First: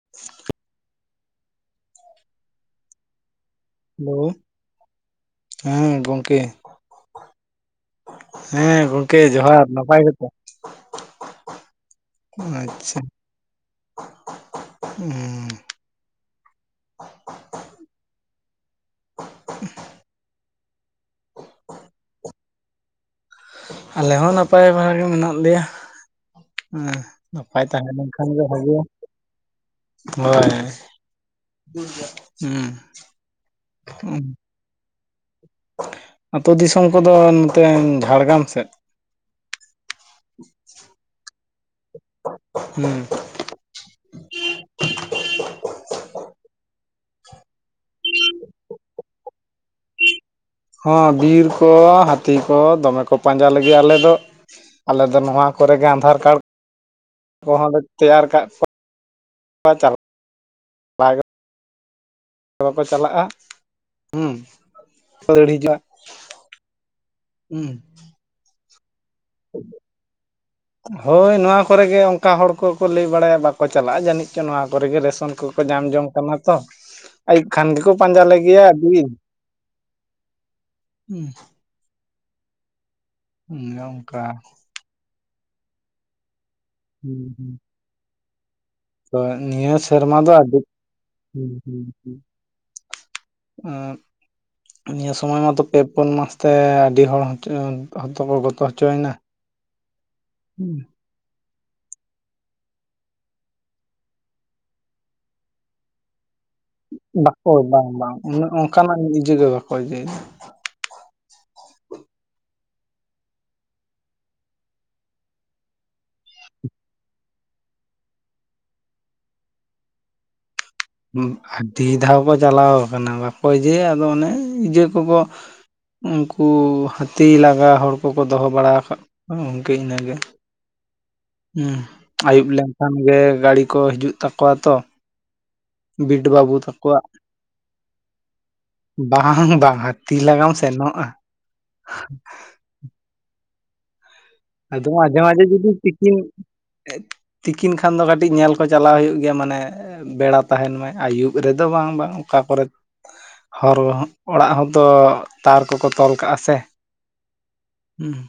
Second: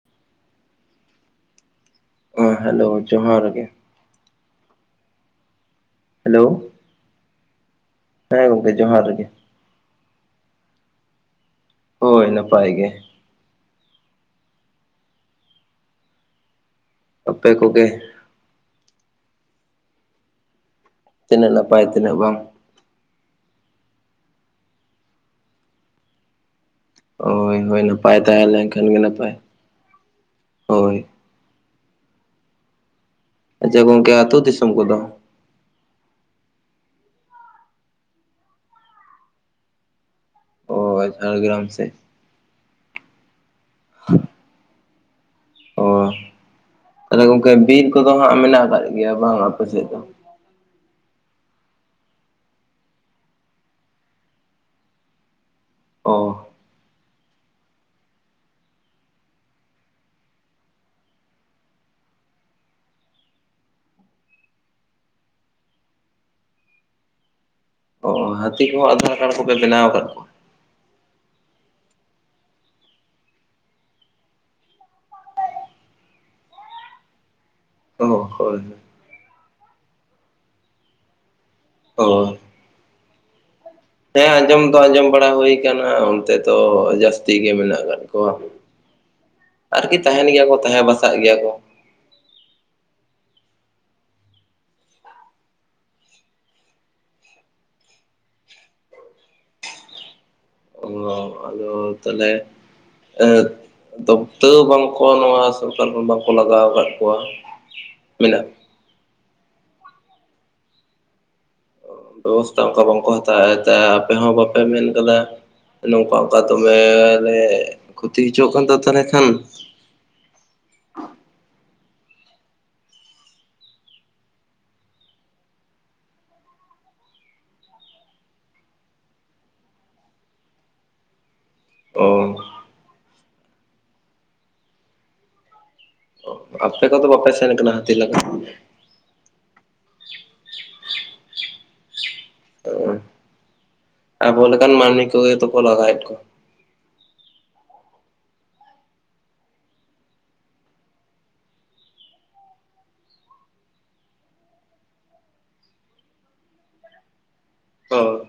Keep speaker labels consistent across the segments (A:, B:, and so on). A: [inaudible]
B: ᱦᱚ ᱦᱮᱞᱳ ᱡᱚᱦᱟᱨ ᱜᱮ᱾
A: ᱦᱮᱞᱳ, ᱦᱮᱸ ᱜᱚᱝᱠᱮ,
B: ᱦᱮᱞᱳ
A: ᱦᱮᱸ ᱜᱚᱝᱠᱮ ᱡᱚᱦᱟᱨ, ᱱᱟᱯᱟᱭ ᱜᱮ᱾
B: ᱦᱳᱭ ᱱᱟᱯᱟᱭ ᱜᱮ
A: ᱟᱪᱪᱷᱟ, ᱦᱩᱸ,
B: ᱟᱯᱮ ᱠᱚᱜᱮ
A: [inaudible]
B: ᱛᱤᱱᱟᱹᱜ ᱱᱟᱯᱟᱭ ᱛᱤᱱᱟᱹᱜ ᱵᱟᱝ?
A: ᱟᱞᱮ ᱦᱚᱸ ᱱᱟᱯᱟᱭ ᱵᱟᱲᱟ ᱜᱮ ᱢᱮᱱᱟᱜ ᱞᱮᱭᱟ᱾ ᱦᱮᱸ
B: ᱦᱳᱭ
A: ᱱᱟᱯᱟᱭ
B: ᱦᱳᱭ
A: ᱛᱟᱦᱮᱸ
B: ᱱᱟᱯᱟᱭ
A: ᱞᱮᱱᱠᱷᱟᱱ ᱜᱮ
B: ᱛᱟᱦᱮᱸ
A: ᱵᱷᱟᱜᱮᱭᱟ,
B: ᱞᱮᱱᱠᱷᱟᱱ ᱜᱮ ᱱᱟᱯᱟᱭ
A: ᱦᱳᱭ᱾ ᱦᱩᱸ,
B: ᱟᱪᱪᱷᱟ ᱜᱚᱝᱠᱮ
A: ᱦᱩᱸ᱾
B: ᱟᱹᱛᱩ ᱫᱤᱥᱚᱢ ᱠᱚᱫᱚ?
A: ᱟᱹᱛᱩ ᱫᱤᱥᱚᱢ ᱠᱚᱫᱚ ᱱᱚᱛᱮ ᱡᱷᱟᱲᱜᱨᱟᱢ ᱥᱮᱫ᱾
B: ᱚ ᱡᱷᱟᱲᱜᱨᱟᱢ ᱥᱮᱫ᱾
A: ᱦᱩᱸ,
B: [unintelligible] ᱚ ᱛᱟᱦᱞᱮ ᱜᱚᱝᱠᱮ ᱵᱤᱨ ᱠᱚᱫᱚ ᱦᱟᱜ, ᱢᱮᱱᱟᱜ ᱟᱠᱟᱫ ᱜᱮᱭᱟ ᱵᱟᱝ ᱟᱯᱮ ᱥᱮᱫ ᱫᱚ?
A: ᱦᱚᱸ ᱵᱤᱨ ᱠᱚ, ᱦᱟᱹᱛᱤ ᱠᱚ, ᱫᱚᱢᱮ ᱠᱚ ᱯᱟᱸᱡᱟ ᱞᱮᱜᱮ ᱟᱞᱮ ᱫᱚ, ᱟᱞᱮ ᱫᱚ ᱱᱚᱣᱟ᱾ ᱠᱚᱨᱮ ᱜᱮ
B: ᱚ
A: ᱟᱫᱷᱟᱨ ᱠᱟᱨᱰ ᱠᱚᱦᱚᱸ ᱞᱮ, ᱛᱮᱭᱟᱨ ᱠᱟᱫ ᱠᱚᱣᱟ᱾ ᱵᱟᱠᱚ ᱪᱟᱞᱟᱜᱼᱟ᱾ ᱦᱮᱸ ᱫᱟᱹᱲ ᱦᱤᱡᱩᱜᱼᱟ᱾ ᱦᱩᱸ᱾
B: ᱚ ᱦᱟᱹᱛᱤ ᱠᱚ-ᱦᱚᱸ ᱟᱫᱷᱟᱨ ᱠᱟᱨᱰ, ᱠᱚᱯᱮ ᱵᱮᱱᱟᱣ ᱟᱠᱟᱫ ᱠᱚᱣᱟ᱾
A: ᱦᱳᱭ ᱱᱚᱣᱟ ᱠᱚᱨᱮ ᱜᱮ, ᱚᱱᱠᱟ ᱦᱚᱲ ᱠᱚ-ᱠᱚ ᱞᱟᱹᱭ ᱵᱟᱲᱟᱭᱟ ᱵᱟᱠᱚ ᱪᱟᱞᱟᱜᱼᱟ᱾ ᱡᱟᱹᱱᱤᱡ ᱪᱚ ᱱᱚᱣᱟ ᱠᱚᱨᱮ ᱜᱮ ᱨᱮᱥᱚᱱ ᱠᱚ ᱠᱚ ᱧᱟᱢ ᱡᱚᱝ ᱠᱟᱱᱟ ᱛᱚ᱾
B: [inaudible]
A: ᱟᱹᱭᱩᱵ ᱠᱷᱟᱱ ᱜᱮᱠᱚ,
B: ᱚ
A: ᱯᱟᱸᱡᱟ
B: ᱦᱳᱭ
A: ᱞᱮᱜᱮᱭᱟ᱾ ᱟᱹᱰᱤ
B: ᱚ
A: ᱦᱩᱸ᱾
B: ᱦᱮᱸ ᱟᱸᱡᱚᱢ ᱫᱚ ᱟᱸᱡᱚᱢ ᱵᱟᱲᱟ ᱦᱩᱭ ᱠᱟᱱᱟ᱾ ᱚᱱᱛᱮ ᱫᱚ,
A: ᱦᱩᱸ
B: ᱡᱟᱹᱥᱛᱤ
A: ᱦᱩᱸ
B: ᱜᱮ ᱢᱮᱱᱟᱼᱜ ᱟᱠᱟᱫ ᱠᱚᱣᱟ᱾
A: ᱛᱚ ᱱᱤᱭᱟᱹ
B: ᱟᱨᱠᱤ
A: ᱥᱮᱨᱢᱟ
B: ᱛᱟᱦᱮᱱ
A: ᱫᱚ,
B: ᱜᱮᱭᱟ
A: ᱟᱹᱰᱤ
B: ᱠᱚ ᱛᱟᱦᱮᱸ ᱵᱟᱥᱟᱜ ᱜᱮᱭᱟ ᱠᱚ
A: [unintelligible] ᱱᱤᱭᱟᱹ ᱥᱳᱢᱚᱭ ᱢᱟᱛᱚ ᱯᱮ, ᱯᱩᱱ, ᱢᱟᱥ ᱛᱮ ᱟᱹᱰᱤ ᱦᱚᱲ [unintelligible] ᱠᱚ ᱜᱚ-ᱛᱚ ᱦᱚᱪᱚᱭᱱᱟ᱾
B: [inaudible]
A: [inaudible]
B: ᱚᱸ ᱟᱫᱚ ᱛᱚᱞᱮ ᱮᱸ ᱫᱚᱠᱛᱟᱹᱣ ᱵᱟᱝ ᱠᱚ, ᱱᱚᱣᱟ ᱥᱟᱨᱠᱟᱨ ᱵᱟᱝᱠᱚ ᱞᱟᱜᱟᱣ ᱟᱠᱟᱫ ᱠᱚᱣᱟ
A: ᱵᱟᱠᱚ ᱵᱟᱝ - ᱵᱟᱝ
B: ᱢᱮᱱᱟᱜ
A: ᱚᱱᱠᱟᱱᱟᱜ ᱤᱡᱟᱹᱜᱮ, ᱵᱟᱠᱚ ᱤᱭᱟᱹᱤᱭᱮᱫᱟ᱾
B: ᱵᱮᱵᱚᱥᱛᱷᱟ ᱚᱱᱠᱟ ᱵᱟᱝ ᱠᱚ, ᱦᱟᱛᱟᱣ᱾ ᱟᱯᱮ ᱦᱚᱸ ᱵᱟᱯᱮ ᱢᱮᱱ ᱠᱟᱫᱟ᱾ ᱱᱚᱝᱠᱟ ᱚᱝᱠᱟ ᱫᱚ ᱢᱮᱞᱮ, ᱞᱮ ᱠᱷᱚᱛᱤ ᱦᱚᱪᱚᱣᱟᱼᱜ ᱠᱟᱱ᱾ ᱛᱚ ᱛᱟᱦᱚᱞᱮ ᱠᱷᱟᱱ
A: ᱟᱹᱰᱤ ᱫᱷᱽᱟᱣ ᱠᱚ ᱪᱟᱞᱟᱣ ᱠᱟᱱᱟ᱾ ᱵᱟᱠᱚ ᱤᱡᱮ ᱟᱫᱚ ᱚᱱᱮ ᱤᱡᱮ ᱠᱚᱼᱠᱚ ᱩᱱᱠᱩ ᱦᱟᱹᱛᱤ ᱞᱟᱜᱟ ᱦᱚᱲ ᱠᱚᱼᱠᱚ ᱫᱚᱦᱚᱸ ᱵᱟᱲᱟ ᱟᱠᱟᱫ ᱠᱚᱣᱟ᱾ [unintelligible] ᱤᱱᱟᱹᱜᱮ ᱦᱚᱸ
B: ᱚ
A: ᱟᱹᱭᱩᱵ ᱞᱮᱱᱠᱷᱟᱱ ᱜᱮ, ᱜᱟᱹᱲᱤ ᱠᱚ ᱦᱤᱡᱩᱼᱜ ᱛᱟᱠᱚᱣᱼᱟ ᱾ ᱛᱚ ᱵᱤᱴ ᱵᱟᱵᱟ᱾
B: ᱟᱯᱮ ᱠᱚᱼᱫᱚ ᱵᱟᱯᱮ ᱥᱮᱱ ᱠᱟᱱᱟ᱾ ᱦᱟᱹᱛᱤ ᱞᱟᱜᱟ᱾
A: ᱵᱟᱝ - ᱵᱟᱝ ᱦᱟᱹᱛᱤ ᱞᱟᱜᱟᱢ ᱥᱮᱱᱚᱜᱼᱟ᱾
B: ᱟᱵᱚ ᱞᱮᱠᱟᱱ
A: ᱟᱫᱚ
B: ᱢᱟᱹᱱᱢᱤ
A: ᱢᱟᱡᱷᱮ
B: ᱠᱚᱜᱮ,
A: ᱢᱟᱡᱷᱮ
B: ᱛᱚ-ᱠᱚ
A: ᱡᱩᱫᱤ
B: ᱞᱟᱜᱟ ᱭᱮᱫ
A: ᱛᱤᱠᱤᱱ
B: ᱠᱚᱣᱟ ᱾
A: ᱛᱤᱠᱤᱱ ᱠᱷᱟᱱ ᱫᱚ᱾ ᱠᱟᱹᱴᱤᱡ ᱧᱮᱞ ᱠᱚ᱾ ᱪᱟᱞᱟ-ᱣ ᱦᱩᱭᱩᱼᱜ ᱜᱮᱭᱟ ᱢᱟᱱᱮ ᱵᱮᱲᱟ ᱛᱟᱦᱮᱱ ᱢᱟᱭ᱾ ᱟᱹᱭᱩᱵ ᱨᱮ-ᱫᱚ ᱵᱟᱝ - ᱵᱟᱝ ᱚᱠᱟ ᱠᱚᱨᱮ ᱦᱚᱨ ᱚᱲᱟᱜ ᱦᱚᱸᱛᱚ ᱛᱟᱨ ᱠᱚᱼᱠᱚ ᱛᱚᱞ ᱠᱟᱜᱼᱟ᱾ ᱥᱮ
B: ᱦᱳᱭ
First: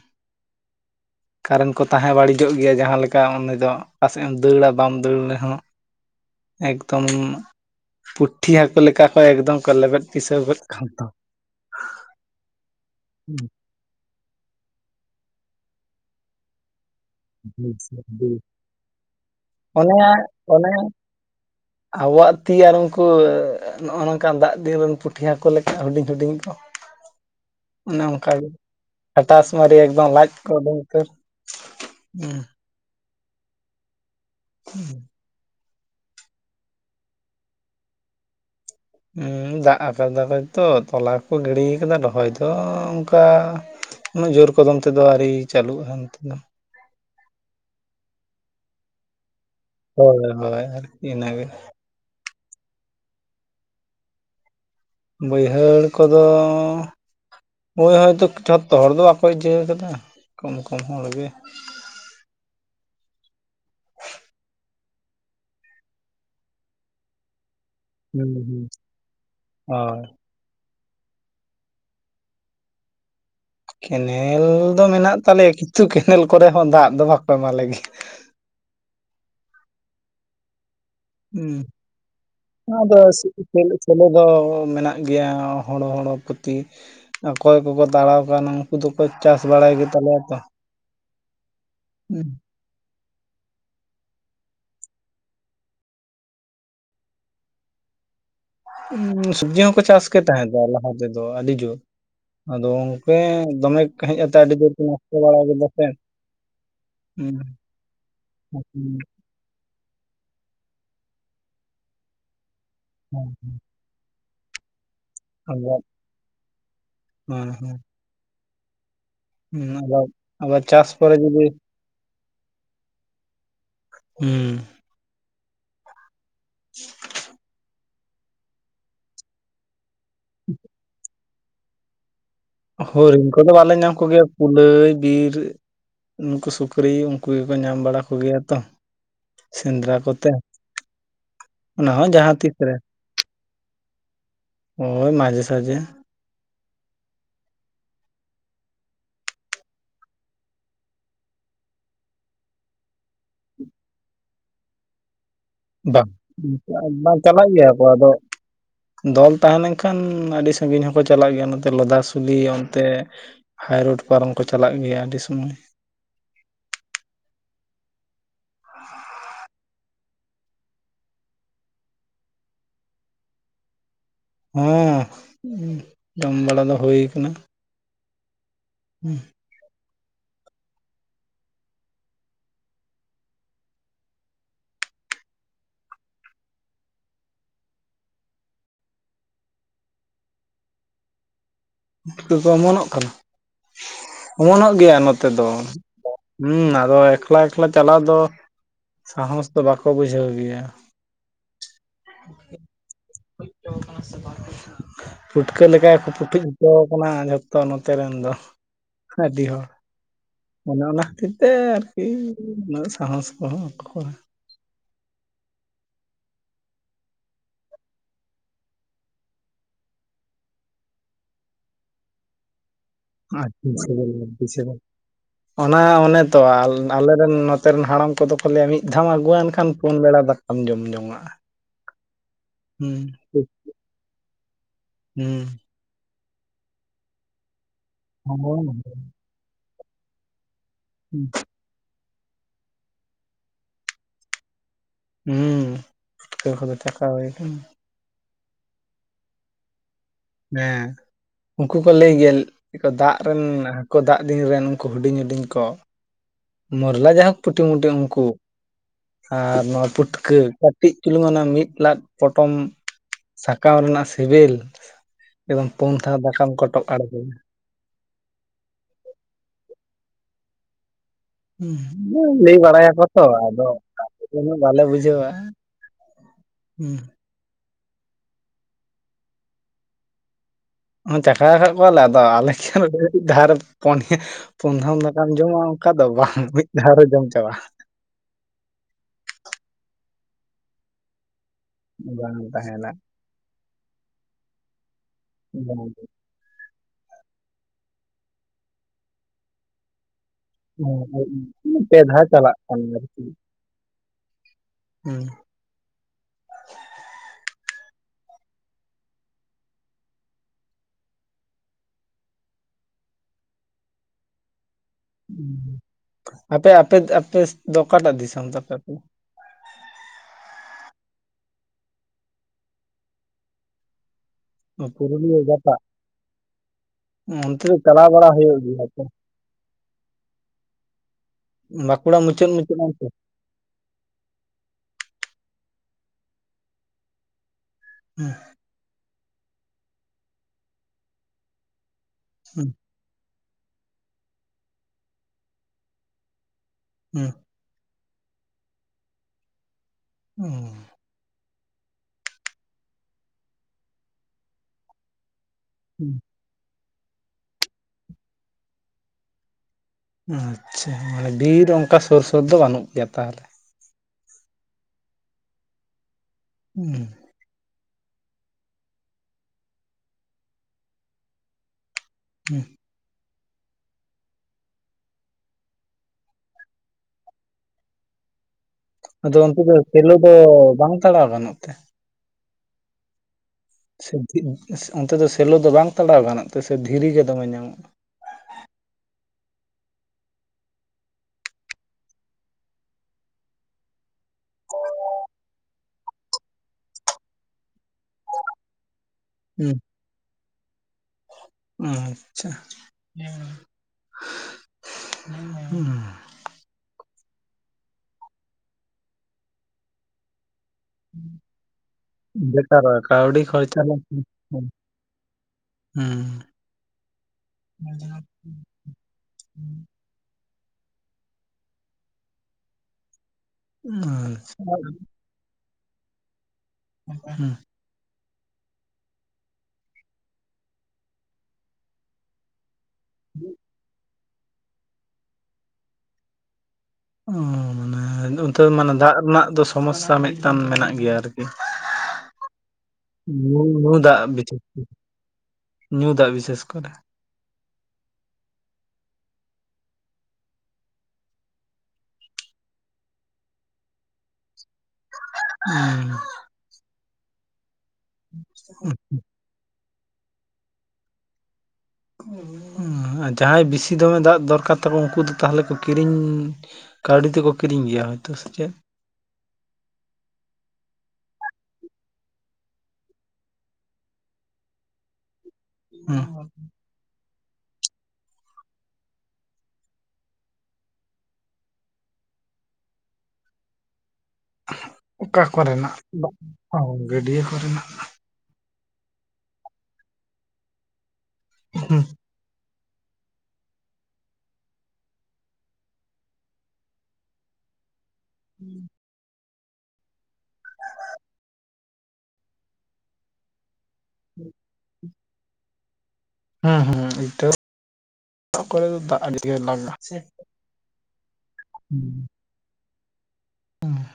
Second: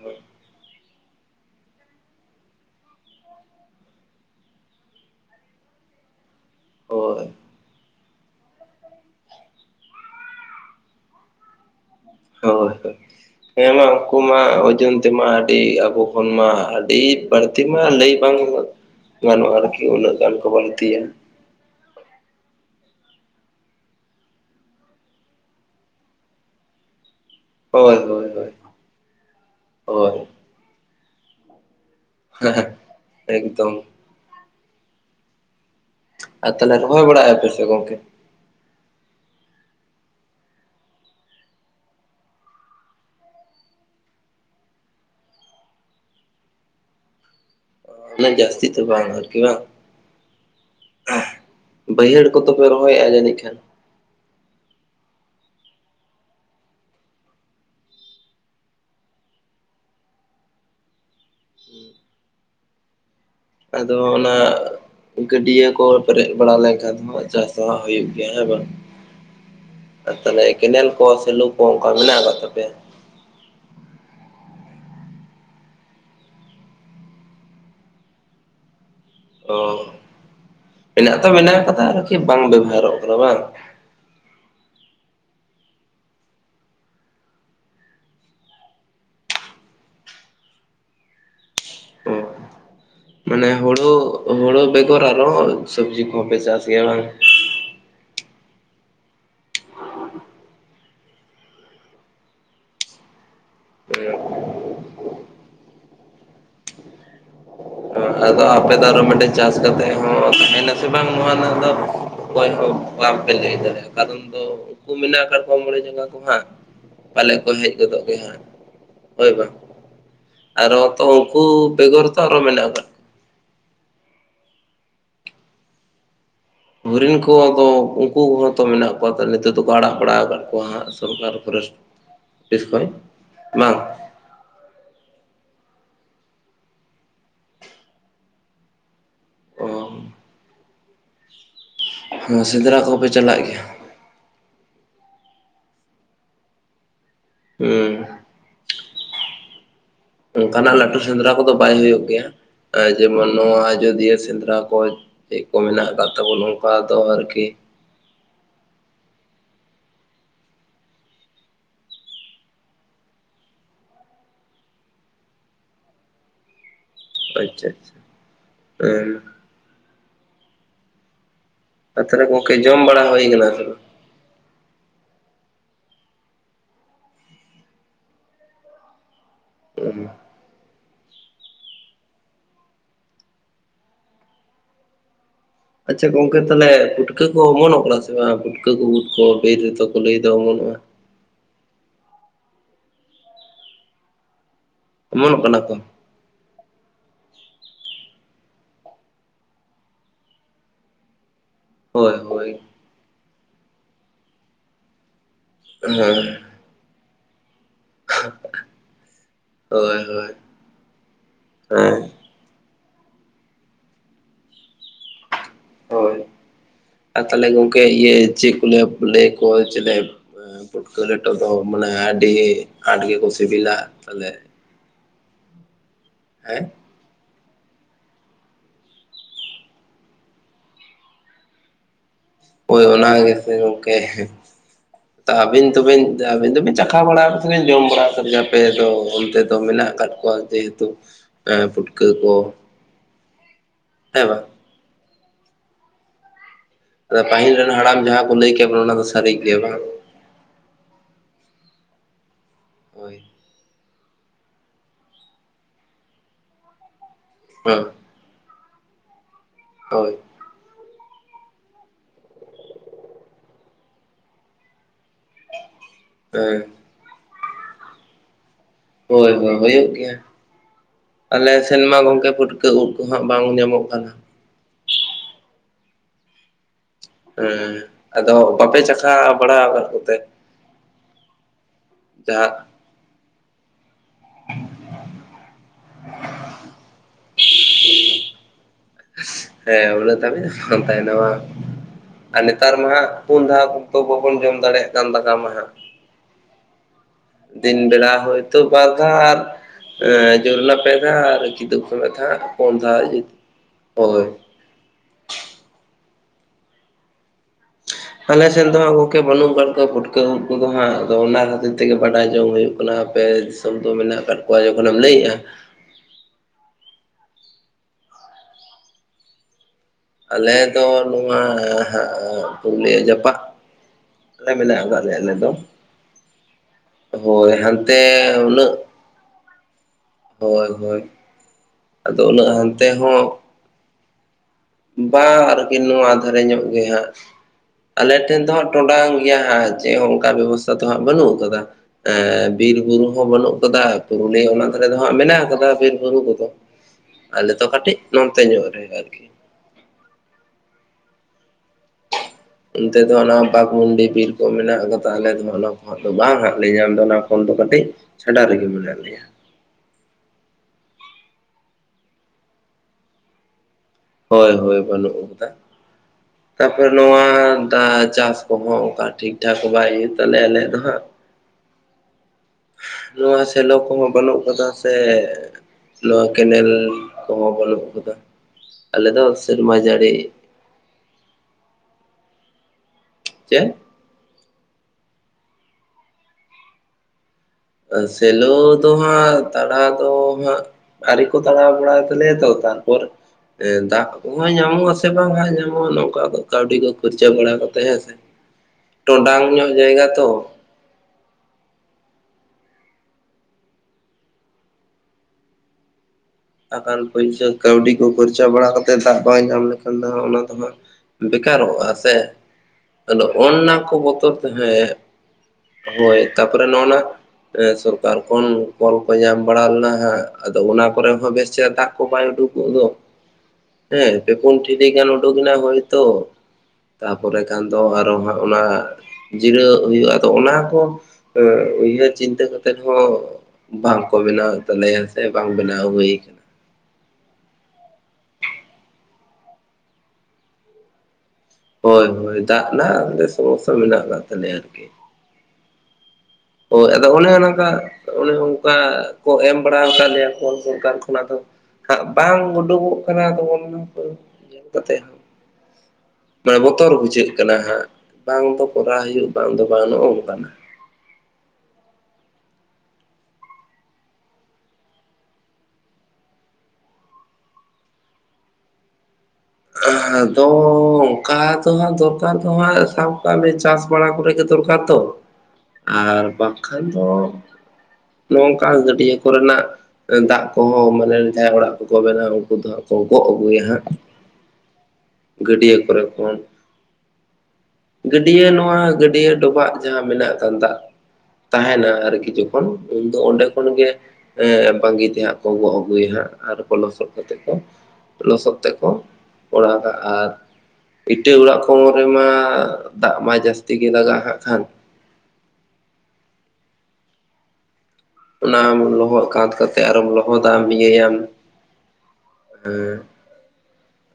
A: ᱠᱟᱨᱮᱱᱴ ᱠᱚ ᱛᱟᱦᱮᱸ ᱵᱟᱹᱲᱤᱡᱽᱚᱼᱜ ᱜᱮᱭᱟ ᱡᱟᱦᱟᱸ ᱞᱮᱠᱟ᱾ ᱩᱱᱤ ᱫᱚ ᱚᱠᱟᱥᱮᱫ ᱮᱢ ᱫᱟᱹᱲᱟ᱾ ᱵᱟᱢ ᱫᱟᱹᱲ ᱨᱮᱦᱚᱸ ᱮᱠᱫᱚᱢ᱾
B: ᱦᱳᱭ
A: ᱯᱩᱴᱷᱽᱤ ᱦᱟᱹᱠᱩ ᱞᱮᱠᱟ ᱠᱚ᱾ ᱮᱠᱫᱚᱢ ᱠᱚ, ᱞᱮᱵᱮᱫ ᱯᱤᱥᱟᱹᱣ ᱜᱚᱡ ᱠᱟᱢᱟ᱾
B: ᱦᱳᱭ - ᱦᱳᱭ᱾ ᱦᱮᱸᱢᱟ ᱩᱱᱠᱩ ᱢᱟ ᱾ ᱳᱡᱚᱱ ᱛᱮᱢᱟ ᱟᱹᱰᱤ ᱟᱵᱚ ᱠᱷᱚᱱ, ᱢᱟ ᱟᱹᱰᱤ ᱵᱟᱹᱲᱛᱤ ᱢᱟ, ᱞᱟᱹᱭ
A: ᱫᱚ
B: ᱵᱟᱝ ᱜᱟᱱᱚᱜᱼᱟ᱾ ᱟᱨᱠᱤ
A: ᱚᱱᱮ
B: ᱩᱱᱟᱹᱜ᱾ ᱜᱟᱱ ᱠᱚ ᱵᱟᱹᱲᱛᱤᱭᱟ
A: ᱟᱵᱚᱣᱟᱼᱜ ᱛᱤ ᱟᱨ ᱩᱱᱠᱩ, ᱱᱚᱜᱼᱚ ᱱᱚᱝᱠᱟ ᱫᱟᱜ ᱫᱤᱱ ᱨᱮᱱ ᱯᱩᱴᱷᱽᱤ ᱦᱟᱹ ᱠᱚ ᱞᱮᱠᱟ ᱾ ᱦᱩᱰᱤᱧ - ᱦᱩᱰᱤᱧ ᱠᱚ᱾
B: [inaudible] ᱦᱳᱭ
A: ᱚᱱᱮ
B: ᱦᱳᱭ
A: ᱚᱱᱠᱟ ᱜᱮ,
B: ᱦᱳᱭ
A: ᱦᱟᱴᱟᱥ ᱢᱟᱨᱤ, ᱮᱠᱫᱚᱢ
B: ᱦᱳᱭ
A: ᱞᱟᱡ ᱠᱚ ᱾ᱩᱰᱩᱝ ᱩᱛᱟᱹᱨ ᱦᱮᱸ᱾
B: ᱦᱮᱸ- ᱦᱮ ᱸ ᱮᱠᱫᱚᱢ, ᱾
A: ᱦᱩᱸᱸ᱾
B: ᱟᱨ ᱛᱟᱦᱚᱞᱮ ᱨᱚᱦᱚᱭ ᱵᱟᱲᱟᱭ ᱟᱯᱮᱥᱮ ᱜᱚᱝᱠᱮ,
A: ᱫᱟᱜ ᱟᱠᱟᱫᱟᱭ ᱛᱚ ᱛᱚᱞᱟ ᱠᱚᱠᱚ ᱜᱤᱲ ᱠᱟᱫᱟ ᱨᱚᱦᱚᱭ ᱫᱚ ᱚᱱᱠᱟ ᱩᱱᱟᱹᱜ ᱡᱳᱨ ᱠᱚᱫᱚᱢ ᱛᱮᱫᱚ ᱟᱹᱣᱨᱤ ᱪᱟᱹᱞᱩᱜᱼᱟ ᱱᱛᱮ ᱫᱚ,
B: ᱡᱟᱹᱥᱛᱤ ᱫᱚ ᱵᱟᱝ ᱟᱨᱠᱤ ᱵᱟᱝ
A: ᱦᱳᱭ ᱦᱳᱭ ᱟᱨᱠᱤ ᱤᱱᱟᱹᱜᱮ,
B: ᱵᱟᱹᱭᱦᱟᱹᱲ ᱠᱚᱫᱚᱯᱮ ᱨᱚᱦᱚᱭᱮᱫᱼᱟ ᱡᱟᱹᱱᱤᱡ ᱠᱷᱟᱱ,
A: ᱵᱟᱹᱭᱦᱟᱹᱲ ᱠᱚᱫᱚ ᱦᱳᱭ ᱦᱳᱭᱛᱚ ᱡᱚᱛᱚ ᱦᱚᱲ ᱫᱚ ᱵᱟᱠᱚ ᱤᱭᱟᱹᱣ ᱠᱟᱱᱟ ᱠᱚᱢ ᱠᱚᱢ ᱦᱚᱲ ᱜᱮ,
B: ᱟᱫᱚ ᱚᱱᱟ ᱜᱟᱹᱰᱭᱟᱹ ᱠᱚ ᱯᱮᱨᱮᱡ ᱵᱟᱲᱟ ᱞᱮᱱᱠᱷᱟᱱ ᱪᱟᱥᱟ, ᱦᱩᱭᱩᱜ ᱜᱮᱭᱟ
A: ᱦᱩᱸ
B: ᱦᱮᱸ
A: ᱦᱩᱸ
B: ᱵᱟᱝ
A: ᱦᱳᱭ
B: ᱛᱟᱦᱞᱮ ᱠᱮᱱᱮᱞ ᱠᱚ ᱥᱮᱞᱩ ᱠᱚ ᱚᱝᱠᱟ ᱢᱮᱱᱟᱜ ᱟᱠᱟᱫ ᱛᱯᱮᱭᱟ?
A: ᱠᱮᱱᱮᱞ ᱫᱚ ᱢᱮᱱᱟᱜ ᱛᱟᱞᱮᱭᱟ ᱠᱤᱱᱛᱩ ᱠᱮᱱᱮᱞ ᱠᱚᱨᱮ ᱦᱚᱸ ᱫᱟᱜ ᱫᱚ ᱵᱟᱠᱚ ᱮᱢᱟ ᱞᱮ ᱠᱟᱱᱟ,
B: ᱚ ᱢᱮᱱᱟᱜ ᱫᱚ ᱢᱮᱱᱟᱜ ᱠᱟᱫᱟ ᱟᱨᱠᱤ ᱵᱟᱝ ᱵᱮᱵᱚᱦᱟᱨᱚᱜ ᱠᱟᱱᱟ ᱵᱟᱝ,
A: ᱥᱮᱞᱳ ᱫᱚ ᱢᱮᱱᱟᱜ ᱜᱮᱭᱟ ᱦᱳᱲᱚ ᱦᱚᱲᱚ ᱯᱩᱛᱤ ᱚᱠᱚᱭ ᱠᱚᱠᱚ ᱫᱟᱲᱟ ᱠᱟᱱᱟ ᱩᱱᱠᱩ ᱫᱚᱠᱚ ᱪᱟᱥ ᱵᱟᱲᱟᱭ ᱜᱮᱛᱟᱞᱮᱭᱟ ᱛᱚ, ᱦᱩᱸ
B: ᱦᱮᱸ ᱢᱟᱱᱮ ᱦᱩᱲᱩ ᱦᱩᱲᱩ ᱵᱮᱜᱚᱨ ᱟᱨᱚ ᱥᱚᱵᱡᱤ ᱠᱚᱦᱚᱸᱯᱮ ᱪᱟᱥ ᱜᱮᱭᱟ ᱵᱟᱝ?
A: ᱥᱚᱵᱽᱡᱤ ᱦᱚᱸᱠᱚ ᱪᱟᱥ ᱜᱮ ᱛᱟᱦᱮᱸᱫ ᱞᱟᱦᱟ ᱛᱮᱫᱚ ᱟᱹᱰᱤ ᱡᱳᱨ, ᱟᱫᱚ ᱜᱚᱝᱠᱮ ᱫᱚᱢᱮ ᱦᱮᱡᱛᱮᱫ ᱟᱹᱰᱤ ᱡᱳᱨ ᱠᱚ ᱱᱚᱥᱴᱚ ᱵᱟᱲᱟ ᱠᱮᱫᱟ ᱥᱮ, ᱦᱩᱸ
B: ᱟᱫᱚ ᱟᱯᱮ ᱫᱚ
A: ᱦᱩᱸ
B: ᱟᱨᱚ ᱢᱮᱴᱮᱡ ᱪᱟᱥ ᱠᱟᱛᱮ ᱦᱚᱸ ᱛᱟᱦᱮᱱᱟ ᱥᱮ ᱵᱟᱝ ᱱᱚᱣᱟ ᱨᱮᱱᱟᱜ ᱫᱚ ᱚᱠᱚᱭ ᱦᱚᱸ, ᱵᱟᱯᱮ
A: ᱦᱮᱸ
B: ᱞᱟᱹᱭ ᱫᱟᱲᱮᱟ ᱠᱟᱨᱚᱱ ᱫᱚ ᱩᱠᱩ ᱢᱮᱱᱟ,
A: ᱟᱵᱟᱨ
B: [unintelligible] ᱡᱟᱸᱜᱟ ᱠᱚᱦᱟᱸᱜ ᱯᱟᱞᱮ
A: ᱦᱮᱸ
B: ᱠᱚ ᱦᱮᱡ
A: ᱦᱮᱸ
B: ᱜᱚᱫᱚᱜ ᱜᱮ ᱦᱟᱸᱜ, ᱦᱳᱭ ᱦᱳᱭ
A: ᱦᱩᱸ ᱟᱵᱟᱨ ᱟᱵᱟᱨ ᱪᱟᱥ
B: ᱟᱨᱚ ᱛᱚ
A: ᱯᱚᱨᱮ
B: ᱩᱱᱠᱩ
A: ᱡᱩᱫᱤ
B: ᱵᱮᱜᱚᱨ ᱛᱚ ᱟᱨᱚ ᱢᱮᱱᱟᱜ ᱟᱠᱟᱫ
A: ᱦᱩᱸ
B: ᱦᱚᱨᱤᱱ ᱠᱚ ᱦᱚᱛᱚ ᱩᱱᱠᱩ ᱠᱚᱦᱚᱛᱚ ᱢᱮᱱᱟᱜ ᱠᱚᱣᱟ ᱱᱤᱛᱚᱜ ᱫᱚ ᱟᱲᱟᱜ, ᱠᱚ ᱟᱲᱟ ᱟᱠᱟᱫ ᱠᱚᱣᱟ ᱦᱟᱸᱜ ᱥᱚᱨᱠᱟᱨ ᱯᱷᱚᱨᱮᱥᱴ ᱚᱯᱷᱤᱥ ᱠᱷᱚᱡ
A: ᱦᱚᱨᱤᱱ ᱠᱚᱫᱚ ᱵᱟᱞᱮ
B: ᱵᱟᱝ
A: ᱧᱟᱢ ᱠᱚᱜᱮᱭᱟ, ᱠᱩᱞᱟᱹᱭ ᱵᱤᱨ ᱱᱩᱠᱩ ᱥᱩᱠᱨᱤ ᱩᱱᱠᱩ ᱜᱮᱠᱚ ᱧᱟᱢ ᱵᱟᱲᱟ ᱠᱚᱜᱮᱭᱟ ᱛᱚ, ᱥᱮᱸᱫᱽᱨᱟ
B: ᱚ
A: ᱠᱚᱛᱮ, ᱚᱱᱟ ᱦᱚᱸ ᱡᱟᱦᱟᱸ
B: ᱦᱮᱸ
A: ᱛᱤᱥ
B: ᱥᱮᱸᱫᱽᱨᱟ ᱠᱚᱯᱮ ᱪᱟᱞᱟᱜ ᱜᱮᱭᱟ?
A: ᱦᱳᱭ ᱢᱟᱡᱮ ᱥᱟᱡᱮ,
B: ᱩᱸ ᱚᱱᱠᱟᱱᱟᱜ ᱞᱟᱹᱴᱩ ᱥᱮᱸᱫᱽᱨᱟ ᱠᱚᱫᱚ ᱵᱟᱭ ᱦᱩᱭᱩᱜ ᱜᱮᱭᱟ, ᱡᱮᱢᱚᱱ ᱱᱚᱣᱟ ᱟᱡᱚᱫᱤᱭᱟᱹ ᱥᱮᱸᱫᱽᱨᱟ ᱠᱚ ᱪᱮᱫ ᱠᱚ ᱢᱮᱱᱟᱜ ᱟᱠᱟᱫ ᱛᱟᱵᱚᱱᱟ ᱚᱱᱠᱟ ᱫᱚ ᱟᱨᱠᱤ,
A: ᱠᱚᱣᱟᱜ ᱫᱚ ᱫᱚᱞ ᱛᱟᱦᱮᱸ ᱞᱮᱱᱠᱷᱟᱱ ᱟᱹᱰᱤ ᱥᱟᱺᱜᱤᱧ ᱦᱚᱸᱠᱚ ᱪᱟᱞᱟᱜ ᱜᱮᱭᱟ ᱱᱚᱛᱮ ᱞᱚᱫᱟᱥᱩᱞᱤ ᱚᱱᱛᱮ, ᱦᱟᱭᱨᱳᱰ ᱯᱟᱨᱚᱢ ᱠᱚ ᱪᱟᱞᱟᱜ ᱜᱮᱭᱟ ᱟᱹᱰᱤ ᱥᱳᱢᱭ,
B: ᱟᱪᱪᱷᱟ ᱟᱪᱪᱷᱟ ᱟᱨ ᱟᱨ ᱛᱟᱦᱚᱞᱮ ᱜᱚᱝᱠᱮ ᱡᱚᱢ ᱵᱟᱲᱟ ᱦᱩᱭ ᱟᱠᱟᱱᱟ ᱥᱮ ᱵᱟᱝ,
A: ᱦᱚᱸ ᱡᱚᱢ ᱵᱟᱲᱟ ᱫᱚ ᱦᱩᱭ ᱠᱟᱱᱟ [inaudible]
B: [unintelligible] ᱟᱪᱪᱷᱟ ᱜᱚᱝᱠᱮ ᱛᱟᱦᱞᱮ ᱯᱩᱴᱠᱟᱹ ᱠᱚ ᱚᱢᱚᱱᱚᱜ ᱠᱟᱱᱟ ᱥᱮ ᱵᱟᱝ ᱯᱩᱴᱠᱟᱹ ᱠᱚ ᱩᱫ ᱠᱚ [unintelligible] ᱞᱟᱹᱭ ᱫᱚ ᱚᱢᱚᱱᱚᱜᱼᱟ
A: ᱱᱤᱛᱚᱜ ᱫᱚ ᱚᱢᱚᱱᱚᱜ ᱠᱟᱱᱟ ᱚᱢᱚᱱᱚᱜ ᱜᱮᱭᱟ ᱱᱚᱛᱮ
B: ᱚᱢᱚᱱᱚᱜ
A: ᱫᱚ
B: ᱠᱟᱱᱟ ᱠᱚ
A: ᱦᱩᱸ ᱟᱫᱚ ᱮᱠᱞᱟ ᱮᱠᱞᱟ ᱪᱟᱞᱟᱣ ᱫᱚ ᱥᱟᱦᱚᱥ ᱫᱚ ᱵᱟᱠᱚ ᱵᱩᱡᱷᱟᱹᱣ ᱜᱮᱭᱟ ᱾
B: ᱦᱳᱭ ᱦᱳᱭ
A: [inaudible] ᱯᱩᱴᱠᱟᱹ ᱞᱮᱠᱟ
B: ᱦᱮᱸ
A: ᱠᱚ ᱯᱩᱴᱷᱩᱡ ᱦᱚᱪᱚ ᱟᱠᱟᱱᱟ [unintelligible] ᱛᱚ ᱱᱚᱛᱮ ᱨᱮᱱ ᱫᱚ ᱟᱹᱰᱤ ᱦᱚᱲ,
B: ᱦᱳᱭ ᱦᱳᱭ
A: ᱚᱱᱮ ᱚᱱᱟ ᱠᱷᱟᱹᱛᱤᱨ ᱛᱮ ᱟᱨᱠᱤ
B: ᱦᱮᱸ
A: ᱩᱱᱟᱹᱜ ᱥᱟᱦᱚᱥ ᱠᱚ ᱦᱚᱸ [unintelligible]
B: ᱦᱚᱭ ᱟᱨ ᱛᱟᱦᱞᱮ ᱜᱚᱝᱠᱮ ᱤᱭᱟᱹ ᱪᱮᱫ ᱠᱚ ᱞᱟᱹᱭᱟ [unintelligible] ᱯᱩᱴᱠᱟᱹ ᱞᱮᱴᱚ ᱫᱚ ᱢᱟᱱᱮ ᱟᱹᱰᱤ ᱟᱸᱴ ᱜᱮᱠᱚ
A: ᱟᱹᱰᱤ
B: ᱥᱤᱵᱤᱞᱟ
A: ᱥᱤᱵᱤᱞ
B: ᱛᱟᱦᱞᱮ ᱾
A: [unintelligible] ᱚᱱᱟ ᱚᱱᱮ ᱛᱚ
B: ᱦᱮᱸ
A: ᱟᱞ ᱟᱞᱮ ᱨᱮᱱ ᱱᱚᱛᱮ ᱨᱮᱱ ᱦᱟᱲᱟᱢ ᱠᱚ ᱫᱚ ᱠᱚ ᱞᱟᱹᱭᱟ ᱢᱤᱫ ᱫᱷᱟᱣ ᱟᱹᱜᱩ ᱣᱟᱱ ᱠᱷᱟᱱ ᱯᱩᱱ ᱵᱮᱲᱟ ᱫᱟᱠᱟᱢ ᱡᱚᱢ ᱡᱚᱝᱼᱟ ᱾
B: ᱦᱚᱭ ᱚᱱᱟ ᱜᱮ ᱥᱮ ᱜᱚᱝᱠᱮ, ᱛᱚ
A: ᱦᱩᱸ
B: ᱟᱹᱵᱤᱱ [unintelligible] ᱟᱹᱵᱤᱱ ᱫᱚᱵᱤᱱ ᱪᱟᱠᱷᱟ ᱵᱟᱲᱟ [unintelligible] ᱡᱚᱢ ᱵᱟᱲᱟ ᱠᱟᱫᱟ ᱟᱯᱮ ᱚᱱᱛᱮ ᱫᱚ ᱢᱮᱱᱟᱜ ᱟᱠᱟᱫ ᱠᱚᱣᱟ ᱡᱮ ᱦᱮᱛᱩ
A: [inaudible]
B: ᱮᱸᱻ ᱯᱩᱴᱠᱟᱹ ᱠᱚ ᱦᱮᱸ ᱵᱟᱝ
A: ᱦᱩᱸ [unintelligible]
B: ᱟᱫᱚ ᱯᱟᱹᱦᱤᱞ ᱨᱮᱱ ᱦᱟᱲᱟᱢ ᱡᱟᱦᱟᱸ ᱠᱚ ᱞᱟᱹᱭ ᱠᱮᱫ ᱵᱚᱱᱟ ᱚᱱᱟ ᱫᱚ ᱥᱟᱹᱨᱤ ᱜᱮᱭᱟ ᱵᱟᱝ ᱾
A: ᱦᱮᱸ ᱩᱱᱠᱩ ᱠᱚ ᱞᱟᱹᱭ ᱜᱮᱭᱟ
B: ᱦᱳᱭ
A: ᱫᱟᱜ ᱨᱮᱱ ᱠᱚ ᱫᱟᱜ ᱫᱤᱱ ᱨᱮᱱ ᱩᱱᱠᱩ ᱦᱩᱰᱤᱧ ᱦᱩᱰᱤᱧ ᱠᱚ, ᱢᱚᱨᱞᱟ ᱡᱟᱭᱦᱳᱠ ᱯᱩᱴᱤ
B: ᱦᱮᱸ
A: ᱢᱩᱴᱤ ᱩᱱᱠᱩ ᱟᱨ ᱱᱚᱣᱟ
B: ᱦᱳᱭ
A: ᱯᱩᱴᱠᱟᱹ ᱠᱟᱹᱴᱤᱡ ᱪᱩᱞᱩᱝ ᱚᱱᱟ ᱢᱤᱫ ᱞᱟᱫ ᱯᱚᱴᱚᱢ ᱥᱟᱠᱟᱢ ᱨᱮᱱᱟᱜ ᱥᱮᱵᱮᱞ ᱮᱵᱚᱝ ᱯᱩᱱ ᱫᱷᱟᱣ ᱫᱟᱠᱟᱢ
B: ᱦᱮᱸ
A: ᱠᱚᱴᱚᱜ ᱟᱲᱜᱚᱭᱟ ᱾
B: ᱦᱚᱭ ᱦᱚᱭ ᱦᱩᱭᱩᱜ ᱜᱮᱭᱟ ᱾ ᱟᱞᱮ ᱥᱮᱱᱢᱟ ᱜᱚᱝᱠᱮ
A: ᱦᱩᱸ
B: ᱯᱩᱹᱴᱠᱟᱹ ᱩᱫ ᱠᱚᱦᱟᱸᱜ ᱵᱟᱝ ᱧᱟᱢᱚᱜ ᱠᱟᱱᱟ ᱾
A: [unintelligible] ᱵᱷᱟᱞᱮ ᱵᱩᱡᱟᱹᱣᱟ ᱩᱸᱻ
B: ᱦᱮᱸᱻ ᱟᱫᱚ ᱵᱟᱯᱮ ᱪᱟᱠᱷᱟ ᱵᱟᱲᱟᱣᱟᱠᱟᱫ ᱠᱚ ᱛᱮ?
A: ᱦᱚᱸᱻ ᱪᱟᱠᱷᱟ ᱟᱠᱟᱫ ᱠᱚᱣᱟ ᱞᱮ ᱟᱫᱚ ᱟᱞᱮ
B: ᱡᱟᱦᱟᱸ
A: ᱠᱤ [unintelligible] ᱯᱚᱱ ᱯᱩᱱᱫᱷᱟᱢ ᱫᱟᱠᱟᱢ ᱡᱚᱢᱟ ᱚᱱᱠᱟ ᱫᱚ ᱵᱟᱝ ᱢᱤᱫ ᱫᱷᱟᱣ ᱨᱮ ᱡᱚᱢ ᱪᱟᱵᱟ᱾
B: ᱦᱮᱸ ᱩᱱᱟᱜ ᱫᱷᱟᱹᱵᱤᱡ ᱫᱚ ᱵᱟᱝ ᱛᱟᱦᱮᱸᱱᱟ ᱵᱟᱝ?
A: ᱵᱟᱝ
B: ᱟᱨ ᱱᱮᱛᱟᱨ ᱢᱟ
A: ᱛᱟᱦᱮᱱᱟ
B: ᱦᱟᱸᱜ ᱯᱩᱱ ᱫᱷᱟᱣ ᱛᱚ ᱵᱟᱵᱚᱱ ᱡᱚᱢ ᱫᱟᱲᱮ ᱭᱟᱜ ᱠᱟᱱ ᱫᱟᱠᱟ ᱢᱟ ᱦᱟᱸᱜ ᱾ ᱫᱤᱱ ᱵᱮᱲᱟ ᱦᱚᱭ ᱛᱚ ᱵᱟᱨ ᱫᱷᱟᱣ ᱟᱨ ᱟᱸᱻ ᱡᱳᱨᱞᱟ ᱯᱮ ᱫᱷᱟᱣ ᱟᱨ ᱠᱤᱫᱩᱜ ᱫᱚ
A: ᱯᱮ
B: ᱢᱤᱫ ᱫᱷᱟᱣ
A: ᱪᱟᱞᱟᱜ
B: ᱯᱩᱱ
A: ᱠᱟᱱᱟ
B: ᱫᱷᱟᱣ [unintelligible] ᱦᱚᱭ
A: ᱦᱩᱸᱻ
B: ᱟᱞᱮ ᱥᱮᱱ ᱫᱚ ᱦᱟᱸᱜ ᱜᱚᱢᱠᱮ ᱵᱟᱹᱱᱩᱜ ᱟᱠᱟᱫ ᱠᱚᱣᱟ ᱯᱩᱴᱠᱟᱹ ᱩᱫ ᱠᱚ ᱫᱚ ᱦᱟᱸᱜ ᱟᱫᱚ ᱚᱱᱟ ᱠᱷᱟᱹᱛᱤᱨ ᱛᱮ ᱜᱮ ᱵᱟᱰᱟᱭ ᱡᱚᱝ ᱦᱩᱭᱩᱜ ᱠᱟᱱᱟ ᱦᱟ ᱯᱮ [unintelligible] ᱢᱮᱱᱟᱜᱼᱟᱠᱟᱫ ᱠᱚᱣᱟ ᱡᱚᱠᱷᱚᱱ ᱞᱟᱹᱭ [unintelligible]
A: ᱟᱯᱮ [unintelligible] ᱟᱯᱮ ᱫᱚ ᱚᱠᱟ ᱴᱟᱜ ᱫᱤᱥᱚᱢ ᱛᱟᱯᱮ ᱟᱯᱮᱭᱟᱜ?
B: ᱟᱞᱮ ᱫᱚ ᱱᱚᱣᱟ ᱦᱟᱸᱜ ᱯᱩᱨᱩᱞᱤᱭᱟᱹ ᱡᱟᱯᱟᱜ ᱾ ᱚᱸᱰᱮ ᱢᱮᱱᱟᱜ ᱟᱠᱟᱫ ᱞᱮᱭᱟ ᱟᱞᱮ
A: ᱯᱩᱨᱩᱞᱤᱭᱟᱹ
B: ᱫᱚ
A: ᱡᱟᱯᱟᱜ
B: ᱾ ᱦᱚᱭ
A: ᱚᱱᱛᱮ ᱫᱚ
B: ᱦᱟᱱᱛᱮ
A: ᱪᱟᱞᱟᱣ ᱵᱟᱲᱟ ᱦᱩᱭᱩᱜ
B: ᱩᱱᱟᱹᱜ
A: ᱜᱮᱭᱟ ᱛᱚ
B: ᱦᱚᱭ ᱦᱚᱭ
A: ᱵᱟᱸᱠᱩᱲᱟ
B: ᱟᱫᱚ ᱩᱱᱟᱹᱜ
A: ᱢᱩᱪᱟᱹᱫ ᱢᱩᱪᱟᱹᱫ
B: ᱦᱟᱱᱛᱮ
A: ᱚᱱᱛᱮ
B: ᱦᱚᱸ ᱵᱟᱝ ᱟᱨᱠᱤ ᱱᱚᱣᱟ ᱫᱷᱟᱨᱮ ᱧᱚᱜ ᱜᱮ ᱦᱟᱸᱜ ᱟᱞᱮ ᱴᱷᱮᱱ
A: ᱦᱩᱸ
B: ᱫᱚ ᱦᱟᱸᱜ ᱴᱚᱸᱰᱟᱝ ᱜᱮᱭᱟ ᱦᱟᱸᱜ ᱪᱮᱫ ᱦᱟᱸ ᱚᱱᱠᱟ ᱵᱮᱵᱚᱥᱛᱷᱟ ᱛᱚ ᱦᱟᱸᱜ ᱵᱟᱹᱱᱩᱜ ᱟᱠᱟᱫᱟ ᱾ ᱮᱸᱻ ᱵᱤᱨ ᱵᱩᱨᱩ ᱦᱚᱸ ᱵᱟᱹᱱᱩᱜ ᱟᱠᱟᱫᱟ ᱾ ᱯᱩᱨᱩᱞᱤᱭᱟᱹ ᱚᱱᱟ ᱫᱷᱟᱨᱮ ᱫᱚ ᱦᱟᱸᱜ ᱢᱮᱱᱟᱜ ᱟᱠᱟᱫᱟ ᱵᱤᱨ ᱵᱩᱨᱩ ᱠᱚᱫᱚ ᱾
A: ᱦᱩᱸᱻ
B: ᱟᱞᱮ ᱫᱚ ᱠᱟᱹᱴᱤᱡ ᱱᱚᱱᱛᱮ ᱧᱚᱜ ᱨᱮ ᱟᱨᱠᱤ
A: ᱩᱸ
B: ᱚᱱᱛᱮ ᱫᱚ ᱚᱱᱟ ᱵᱟᱜᱽᱢᱩᱱᱰᱤ ᱵᱤᱨ ᱠᱚ ᱢᱮᱱᱟᱜ ᱠᱟᱫᱟ ᱟᱞᱮ ᱫᱚ ᱚᱱᱟ ᱠᱚ ᱫᱚ
A: ᱦᱩᱸ
B: ᱵᱟᱝᱼᱟ ᱾ ᱵᱟᱞᱮ ᱧᱟᱢ ᱮᱫᱟ ᱚᱱᱟ ᱠᱷᱳᱱ ᱫᱚ ᱠᱟᱹᱴᱤᱡ ᱪᱷᱟᱰᱟ ᱨᱮᱜᱮ ᱢᱮᱱᱟᱜ ᱞᱮᱭᱟ ᱾
A: ᱟᱪᱪᱷᱟ ᱢᱟᱱᱮ ᱵᱤᱨ ᱚᱱᱠᱟ ᱥᱳᱨ ᱥᱳᱨ ᱫᱚ ᱵᱟᱹᱱᱩᱜ ᱯᱮᱭᱟ ᱛᱟᱦᱞᱮ ᱾
B: ᱦᱳᱭ ᱦᱳᱭ ᱵᱟᱹᱱᱩᱜ ᱟᱠᱟᱫᱟ ᱾ ᱛᱟᱯᱚᱨ
A: ᱦᱩᱸ
B: ᱱᱚᱣᱟ ᱪᱟᱥ ᱠᱚᱦᱚᱸ ᱚᱱᱠᱟ ᱴᱷᱤᱠ ᱴᱷᱟᱠ ᱵᱟᱭ ᱦᱩᱭᱩᱜ ᱛᱟᱞᱮᱭᱟ ᱟᱞᱮᱭᱟᱜ ᱫᱚ ᱦᱟᱸᱜ ᱾
A: [inaudible]
B: ᱱᱚᱣᱟ ᱥᱮᱞᱳ ᱠᱚᱦᱚᱸ ᱵᱟᱹᱱᱩᱜ ᱠᱟᱫᱟ ᱥᱮ ᱱᱚᱣᱟ ᱠᱮᱱᱮᱞ ᱠᱚᱦᱚᱸ ᱵᱟᱹᱱᱩᱜ ᱟᱠᱟᱫᱟ ᱾
A: ᱟᱫᱚ ᱚᱱᱛᱮ ᱫᱚ ᱥᱮᱞᱳ ᱫᱚ ᱵᱟᱝ ᱛᱟᱲᱟᱣ ᱜᱟᱱᱚᱜ ᱛᱮ
B: ᱪᱮᱫ?
A: ᱥᱮ ᱚᱱᱛᱮ ᱫᱚ ᱥᱮᱞᱳ ᱫᱚ ᱵᱟᱝ ᱛᱟᱲᱟᱣ ᱜᱟᱱᱚᱜ ᱛᱮ ᱥᱮ ᱫᱷᱤᱨᱤ ᱜᱮ ᱫᱚᱢᱮ ᱧᱟᱢᱚᱜᱼᱟ?
B: ᱥᱮᱞᱳ ᱫᱚ ᱦᱟᱸᱜ ᱛᱟᱲᱟᱣ ᱫᱚ ᱦᱟᱸᱜ ᱟᱹᱣᱨᱤ ᱠᱚ ᱛᱟᱲᱟᱣ ᱵᱟᱲᱟᱭ ᱛᱟᱞᱮᱭᱟ ᱛᱚ ᱛᱟᱨᱯᱚᱨ ᱮᱸ ᱫᱟᱜ ᱠᱚᱦᱚ ᱧᱟᱢᱚᱜᱼᱟ ᱥᱮ ᱵᱟᱝ ᱦᱟᱸᱜ ᱧᱟᱢᱚᱜᱼᱟ ᱱᱚᱝᱠᱟ ᱫᱚ ᱠᱟᱣᱰᱤ ᱫᱚ ᱠᱷᱚᱨᱪᱟ ᱵᱟᱲᱟ ᱠᱟᱛᱮ ᱦᱮᱸ ᱥᱮ ᱾ ᱴᱚᱰᱟᱝ ᱧᱚᱜ ᱡᱟᱭᱜᱟ ᱛᱚ ᱾
A: ᱦᱩᱸ ᱟᱪᱪᱷᱟ ᱟᱪᱪᱷᱟ ᱾ [inaudible] ᱩᱸ
B: ᱵᱟᱠᱷᱟᱱ [unintelligible] ᱠᱟᱹᱣᱰᱤ ᱠᱚ ᱠᱷᱚᱨᱪᱟ ᱵᱟᱲᱟ ᱠᱟᱛᱮᱫ ᱫᱟᱜ ᱵᱟᱝ ᱧᱟᱢ ᱞᱮᱠᱷᱟᱱ ᱫᱚ ᱚᱱᱟ ᱫᱚ ᱦᱟᱸᱜ ᱵᱮᱠᱟᱨᱚᱜᱼᱟ ᱥᱮ
A: ᱵᱮᱴᱟᱨᱚᱜᱼᱟ
B: ᱾ ᱟᱫᱚ
A: ᱠᱟᱹᱣᱰᱤ
B: ᱚᱱᱱᱟ
A: ᱠᱷᱚᱨᱪᱟ
B: ᱠᱚ
A: ᱞᱮᱱᱠᱷᱟᱱ
B: ᱵᱚᱛᱚᱨ ᱛᱮ ᱦᱮᱸ ᱦᱳᱭ
A: ᱦᱩᱸ
B: ᱛᱟᱯᱚᱨᱮ ᱱᱚᱜᱼᱚ ᱱᱚᱣᱟ ᱮᱸ ᱥᱚᱨᱠᱟᱨ ᱠᱷᱚᱱ ᱠᱚᱞ ᱠᱚ ᱧᱟᱢ ᱵᱟᱲᱟ ᱞᱮᱱᱟ ᱦᱟᱸᱜ ᱾ ᱟᱫᱚ ᱚᱱᱟ ᱠᱚᱨᱮ ᱦᱚᱸ ᱵᱮᱥ ᱪᱮᱦᱨᱟ ᱫᱟᱜ ᱠᱚ ᱵᱟᱭ ᱩᱰᱩᱠᱚᱜ ᱫᱚ ᱾ ᱦᱮᱸ
A: ᱟᱪᱪᱷᱟ,
B: ᱯᱮ ᱯᱩᱱ ᱴᱷᱤᱞᱤ ᱜᱟᱱ ᱩᱰᱩᱜ ᱮᱱᱟ ᱦᱳᱭ ᱛᱚ, ᱛᱟᱨᱯᱚᱨᱮ
A: ᱦᱩᱸ
B: ᱠᱷᱟᱱ ᱫᱚ ᱟᱨᱚ ᱦᱟᱸᱜ ᱚᱱᱟ ᱡᱤᱨᱟᱹᱜ ᱦᱩᱭᱩᱜᱼᱟ ᱟᱫᱚ ᱚᱱᱟ ᱠᱚ ᱩᱭᱦᱟᱹᱨ ᱪᱤᱱᱛᱟᱹ ᱠᱟᱛᱮᱫ ᱦᱚᱸ ᱵᱟᱝ ᱠᱚ ᱵᱮᱱᱟᱣ ᱮᱫ ᱛᱟᱞᱮᱭᱟ ᱥᱮ ᱵᱟᱝ ᱵᱮᱱᱟᱣ ᱦᱳᱭ
A: ᱚᱻ ᱚᱱᱛᱮ ᱫᱚ ᱢᱟᱱᱮ ᱫᱟᱜ ᱨᱮᱱᱟᱜ ᱫᱚ ᱥᱚᱢᱚᱥᱥᱟ ᱢᱤᱫ ᱴᱟᱝ ᱢᱮᱱᱟᱜ ᱜᱮᱭᱟ ᱟᱨ
B: ᱦᱳᱭ ᱦᱳᱭ ᱫᱟᱜ ᱨᱮᱱᱟᱜ
A: ᱧᱩ
B: ᱥᱚᱢᱚᱥᱥᱟ
A: ᱧᱩ
B: ᱢᱮᱱᱟᱜ
A: ᱫᱟᱜ
B: ᱠᱟᱫ ᱛᱟᱞᱮᱭᱟ
A: ᱵᱤᱥᱮᱥ
B: ᱟᱨᱠᱤ ᱾
A: ᱧᱩ ᱫᱟᱜ ᱵᱤᱥᱮᱥ
B: ᱦᱳᱭ
A: ᱠᱚᱨᱮ
B: ᱟᱫᱚ ᱚᱱᱮ ᱚᱱᱠᱟ ᱚᱱᱮ ᱚᱝᱠᱟ ᱠᱚ ᱮᱢ ᱵᱟᱲᱟ ᱟᱠᱟᱫ ᱞᱮᱭᱟ ᱠᱚ ᱥᱚᱨᱠᱟᱨ ᱠᱷᱚᱱᱟᱜ ᱫᱚ ᱦᱟᱸᱜ ᱵᱟᱝ ᱩᱰᱩᱠᱚᱜ ᱠᱟᱱᱟ ᱛᱚ ᱚᱱᱟ ᱠᱚ ᱧᱮᱞ ᱠᱟᱛᱮᱫ
A: [inaudible]
B: ᱢᱟᱱᱮ ᱵᱚᱛᱚᱨ ᱵᱩᱡᱷᱟᱹᱜ ᱠᱟᱱᱟ ᱦᱟᱸᱜ ᱵᱟᱝ ᱫᱚ ᱠᱚᱨᱟᱣ ᱦᱩᱭᱩᱜ ᱵᱟᱝ ᱫᱚ ᱵᱟᱝ ᱱᱚᱜᱼᱚ ᱱᱚᱝᱠᱟ ᱾
A: ᱡᱟᱦᱟᱸᱭ ᱵᱮᱥᱤ ᱫᱚᱢᱮ ᱫᱟᱜ ᱫᱚᱨᱠᱟᱨ ᱛᱟᱠᱚ ᱩᱱᱠᱩ ᱫᱚ ᱛᱟᱦᱞᱮ ᱠᱚ ᱠᱤᱨᱤᱧ ᱠᱟᱹᱣᱰᱤ ᱛᱮᱠᱚ ᱠᱤᱨᱤᱧ ᱜᱮᱭᱟ ᱦᱚᱭ ᱛᱚ ᱥᱮ ᱪᱮᱫ?
B: ᱟᱫᱚ ᱚᱝᱠᱟ ᱫᱚ ᱦᱟᱸᱜ ᱫᱚᱨᱠᱟᱨ ᱫᱚ ᱦᱟᱸᱜ ᱥᱟᱵ ᱠᱟᱜ ᱢᱮ ᱪᱟᱥ ᱵᱟᱲᱟ ᱠᱚᱨᱮ ᱜᱮ ᱫᱚᱨᱠᱟᱨ ᱛᱚ ᱾
A: ᱦᱮᱸ
B: ᱟᱨ ᱵᱟᱝᱠᱷᱟᱱ ᱫᱚ ᱱᱚᱝᱠᱟ ᱜᱟᱹᱰᱭᱟᱹ ᱠᱚᱨᱮᱱᱟᱜ ᱫᱟᱜ ᱠᱚᱦᱚᱸ ᱢᱟᱱᱮ ᱡᱟᱦᱟᱸᱭ ᱚᱲᱟᱜ ᱠᱚᱠᱚ ᱵᱮᱱᱟᱣᱟ ᱩᱱᱠᱩ ᱫᱚ ᱦᱟᱸᱜ ᱠᱚ ᱜᱚᱜ ᱟᱹᱜᱩᱭᱟ ᱦᱟᱸᱜ ᱾
A: ᱚᱠᱟ ᱠᱚᱨᱮᱱᱟᱜ
B: ᱠᱷᱚᱱ
A: ᱜᱟᱹᱰᱭᱟᱹ ᱠᱚᱨᱮᱱᱟᱜ
B: ᱜᱟᱹᱰᱭᱟᱹ ᱱᱚᱣᱟ ᱜᱟᱹᱰᱭᱟᱹ ᱰᱚᱵᱷᱟᱜ ᱡᱟᱦᱟᱸ ᱢᱮᱱᱟᱜ ᱟᱠᱟ ᱫᱟᱜ ᱛᱟᱦᱮᱱᱟ
A: ᱦᱩᱸ
B: ᱟᱨ ᱠᱤᱪᱷᱩ [unintelligible] ᱩᱱ ᱫᱚ ᱚᱸᱰᱮ ᱠᱷᱚᱱ ᱜᱮ ᱮᱸᱻ ᱵᱟᱹᱜᱤ ᱛᱮ ᱦᱟᱸᱜ ᱠᱚ ᱜᱚᱜ ᱟᱹᱜᱩᱭᱟ ᱦᱟᱸᱜ ᱟᱨ ᱠᱚ ᱞᱚᱥᱚᱫ ᱠᱟᱛᱮᱜ ᱠᱚ ᱞᱚᱥᱚᱫ ᱛᱮ ᱠᱚ ᱚᱲᱟᱜᱟ ᱟᱨ ᱤᱴᱟᱹ ᱚᱲᱟᱜ ᱠᱚ ᱨᱮᱢᱟ ᱫᱟᱜ ᱢᱟᱭ ᱡᱟᱹᱥ ᱛᱤ ᱜᱮ ᱞᱟᱜᱟᱜᱼᱟ ᱦᱟᱸᱜ ᱠᱷᱟᱱ ᱾
A: ᱦᱩᱸ ᱦᱩᱸ [unintelligible]
B: ᱚᱱᱟ
A: ᱚᱲᱟᱜ ᱠᱚᱨᱮ ᱫᱚ ᱫᱟᱜ
B: ᱞᱚᱦᱚᱫ
A: ᱟᱹᱰᱤ
B: ᱠᱟᱸᱛ
A: ᱜᱮ
B: ᱠᱟᱛᱮ
A: ᱞᱟᱜᱟᱜᱼᱟ
B: ᱟᱨᱦᱚᱢ
A: ᱥᱮ
B: ᱞᱚᱦᱚᱫᱟ ᱤᱭᱟᱹᱭᱟᱢ
A: [unintelligible]
B: ᱦᱮᱸ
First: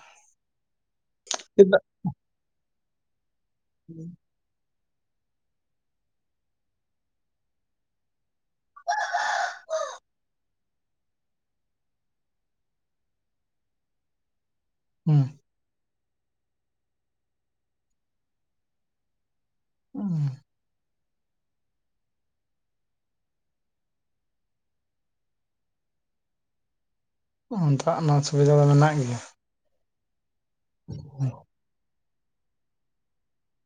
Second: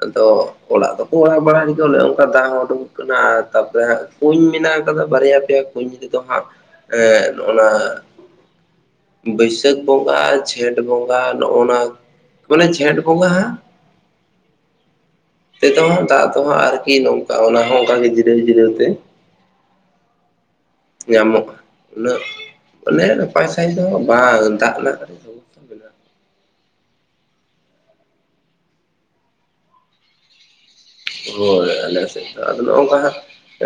B: ᱟᱫᱚ ᱚᱲᱟᱜ ᱫᱚᱠᱚ ᱚᱲᱟᱜ ᱵᱟᱲᱟᱭ
A: ᱪᱮᱫᱟᱜ
B: ᱚᱱᱮ ᱚᱱᱠᱟ ᱫᱟᱜ ᱦᱚᱸ ᱩᱰᱩᱠ ᱚᱱᱟ ᱛᱟᱯᱚᱨᱮ ᱦᱟᱸᱜ ᱠᱩᱧ ᱢᱮᱱᱟᱜ ᱟᱫᱚ ᱵᱟᱨᱭᱟ ᱯᱮᱭᱟ ᱠᱩᱧ ᱨᱮᱫᱚ ᱦᱟᱸᱜ ᱮᱜ ᱦᱚᱸ-ᱱᱟ ᱵᱟᱹᱭᱥᱟᱹᱠᱷ ᱵᱚᱸᱜᱟ ᱡᱷᱮᱸᱴ ᱵᱚᱸᱜᱟ ᱱᱚᱜᱱᱟ ᱢᱟᱱᱮ ᱡᱷᱮᱸᱴ ᱵᱚᱸᱜᱟ ᱦᱟᱸᱜ
A: ᱦᱩᱸ
B: ᱛᱮᱫᱦᱚᱸ ᱫᱟᱜ ᱛᱮᱦᱚᱸ ᱟᱨᱠᱤ ᱱᱚᱝᱠᱟ ᱚᱱᱟ ᱦᱚᱸ ᱚᱱᱠᱟ ᱜᱮ ᱡᱤᱨᱟᱹᱣ ᱡᱤᱨᱟᱹᱣ ᱛᱮ
A: [unintelligible]
B: ᱧᱟᱢᱚᱜᱼᱟ ᱩᱱᱟᱹᱜ ᱢᱟᱱᱮ ᱱᱟᱯᱟᱭ ᱥᱟᱦᱤᱡ ᱫᱚ ᱵᱟᱝ ᱫᱟᱜ ᱨᱮᱱᱟᱜ ᱥᱚᱢᱚᱥᱥᱟ ᱢᱮᱱᱟᱜᱼᱟ᱾
A: ᱫᱟᱜ ᱨᱮᱱᱟᱜ ᱥᱩᱵᱤᱫᱷᱟ ᱫᱚ ᱢᱮᱱᱟᱜ ᱜᱮᱭᱟ ᱾
B: ᱦᱳᱭ ᱟᱞᱮ ᱥᱮᱫ ᱫᱚ ᱟᱫᱚ ᱱᱚᱜᱼᱚᱝᱠᱟ ᱦᱟᱸᱜ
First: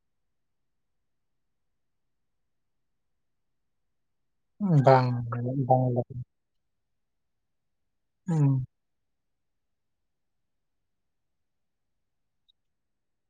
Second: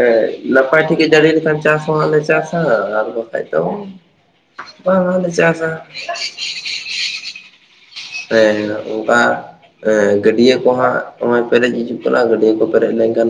B: ᱮᱸ ᱱᱟᱯᱟᱭ ᱴᱷᱤᱠᱮ ᱡᱟᱹᱲᱤ ᱞᱮᱠᱷᱟᱱ ᱪᱟᱥ ᱦᱚᱸ ᱞᱮ ᱪᱟᱥᱟ ᱟᱨ ᱵᱟᱠᱟᱡ ᱫᱚ ᱵᱟᱝ ᱦᱚᱸ ᱞᱮ
A: ᱵᱟᱝ
B: ᱪᱟᱥ-ᱟ ᱾
A: ᱦᱩᱸ
B: ᱦᱮᱸ ᱚᱱᱠᱟ ᱜᱟᱹᱰᱭᱟᱹ ᱠᱚᱦᱟᱸᱜ ᱱᱚ-ᱚᱭ ᱯᱮᱨᱮᱡ ᱦᱤᱡᱩᱜ ᱠᱟᱱᱟ ᱜᱟᱹᱰᱭᱟᱹ ᱠᱚ ᱯᱮᱨᱮᱡ ᱞᱮᱱᱠᱷᱟᱱ ᱦᱟᱸᱜ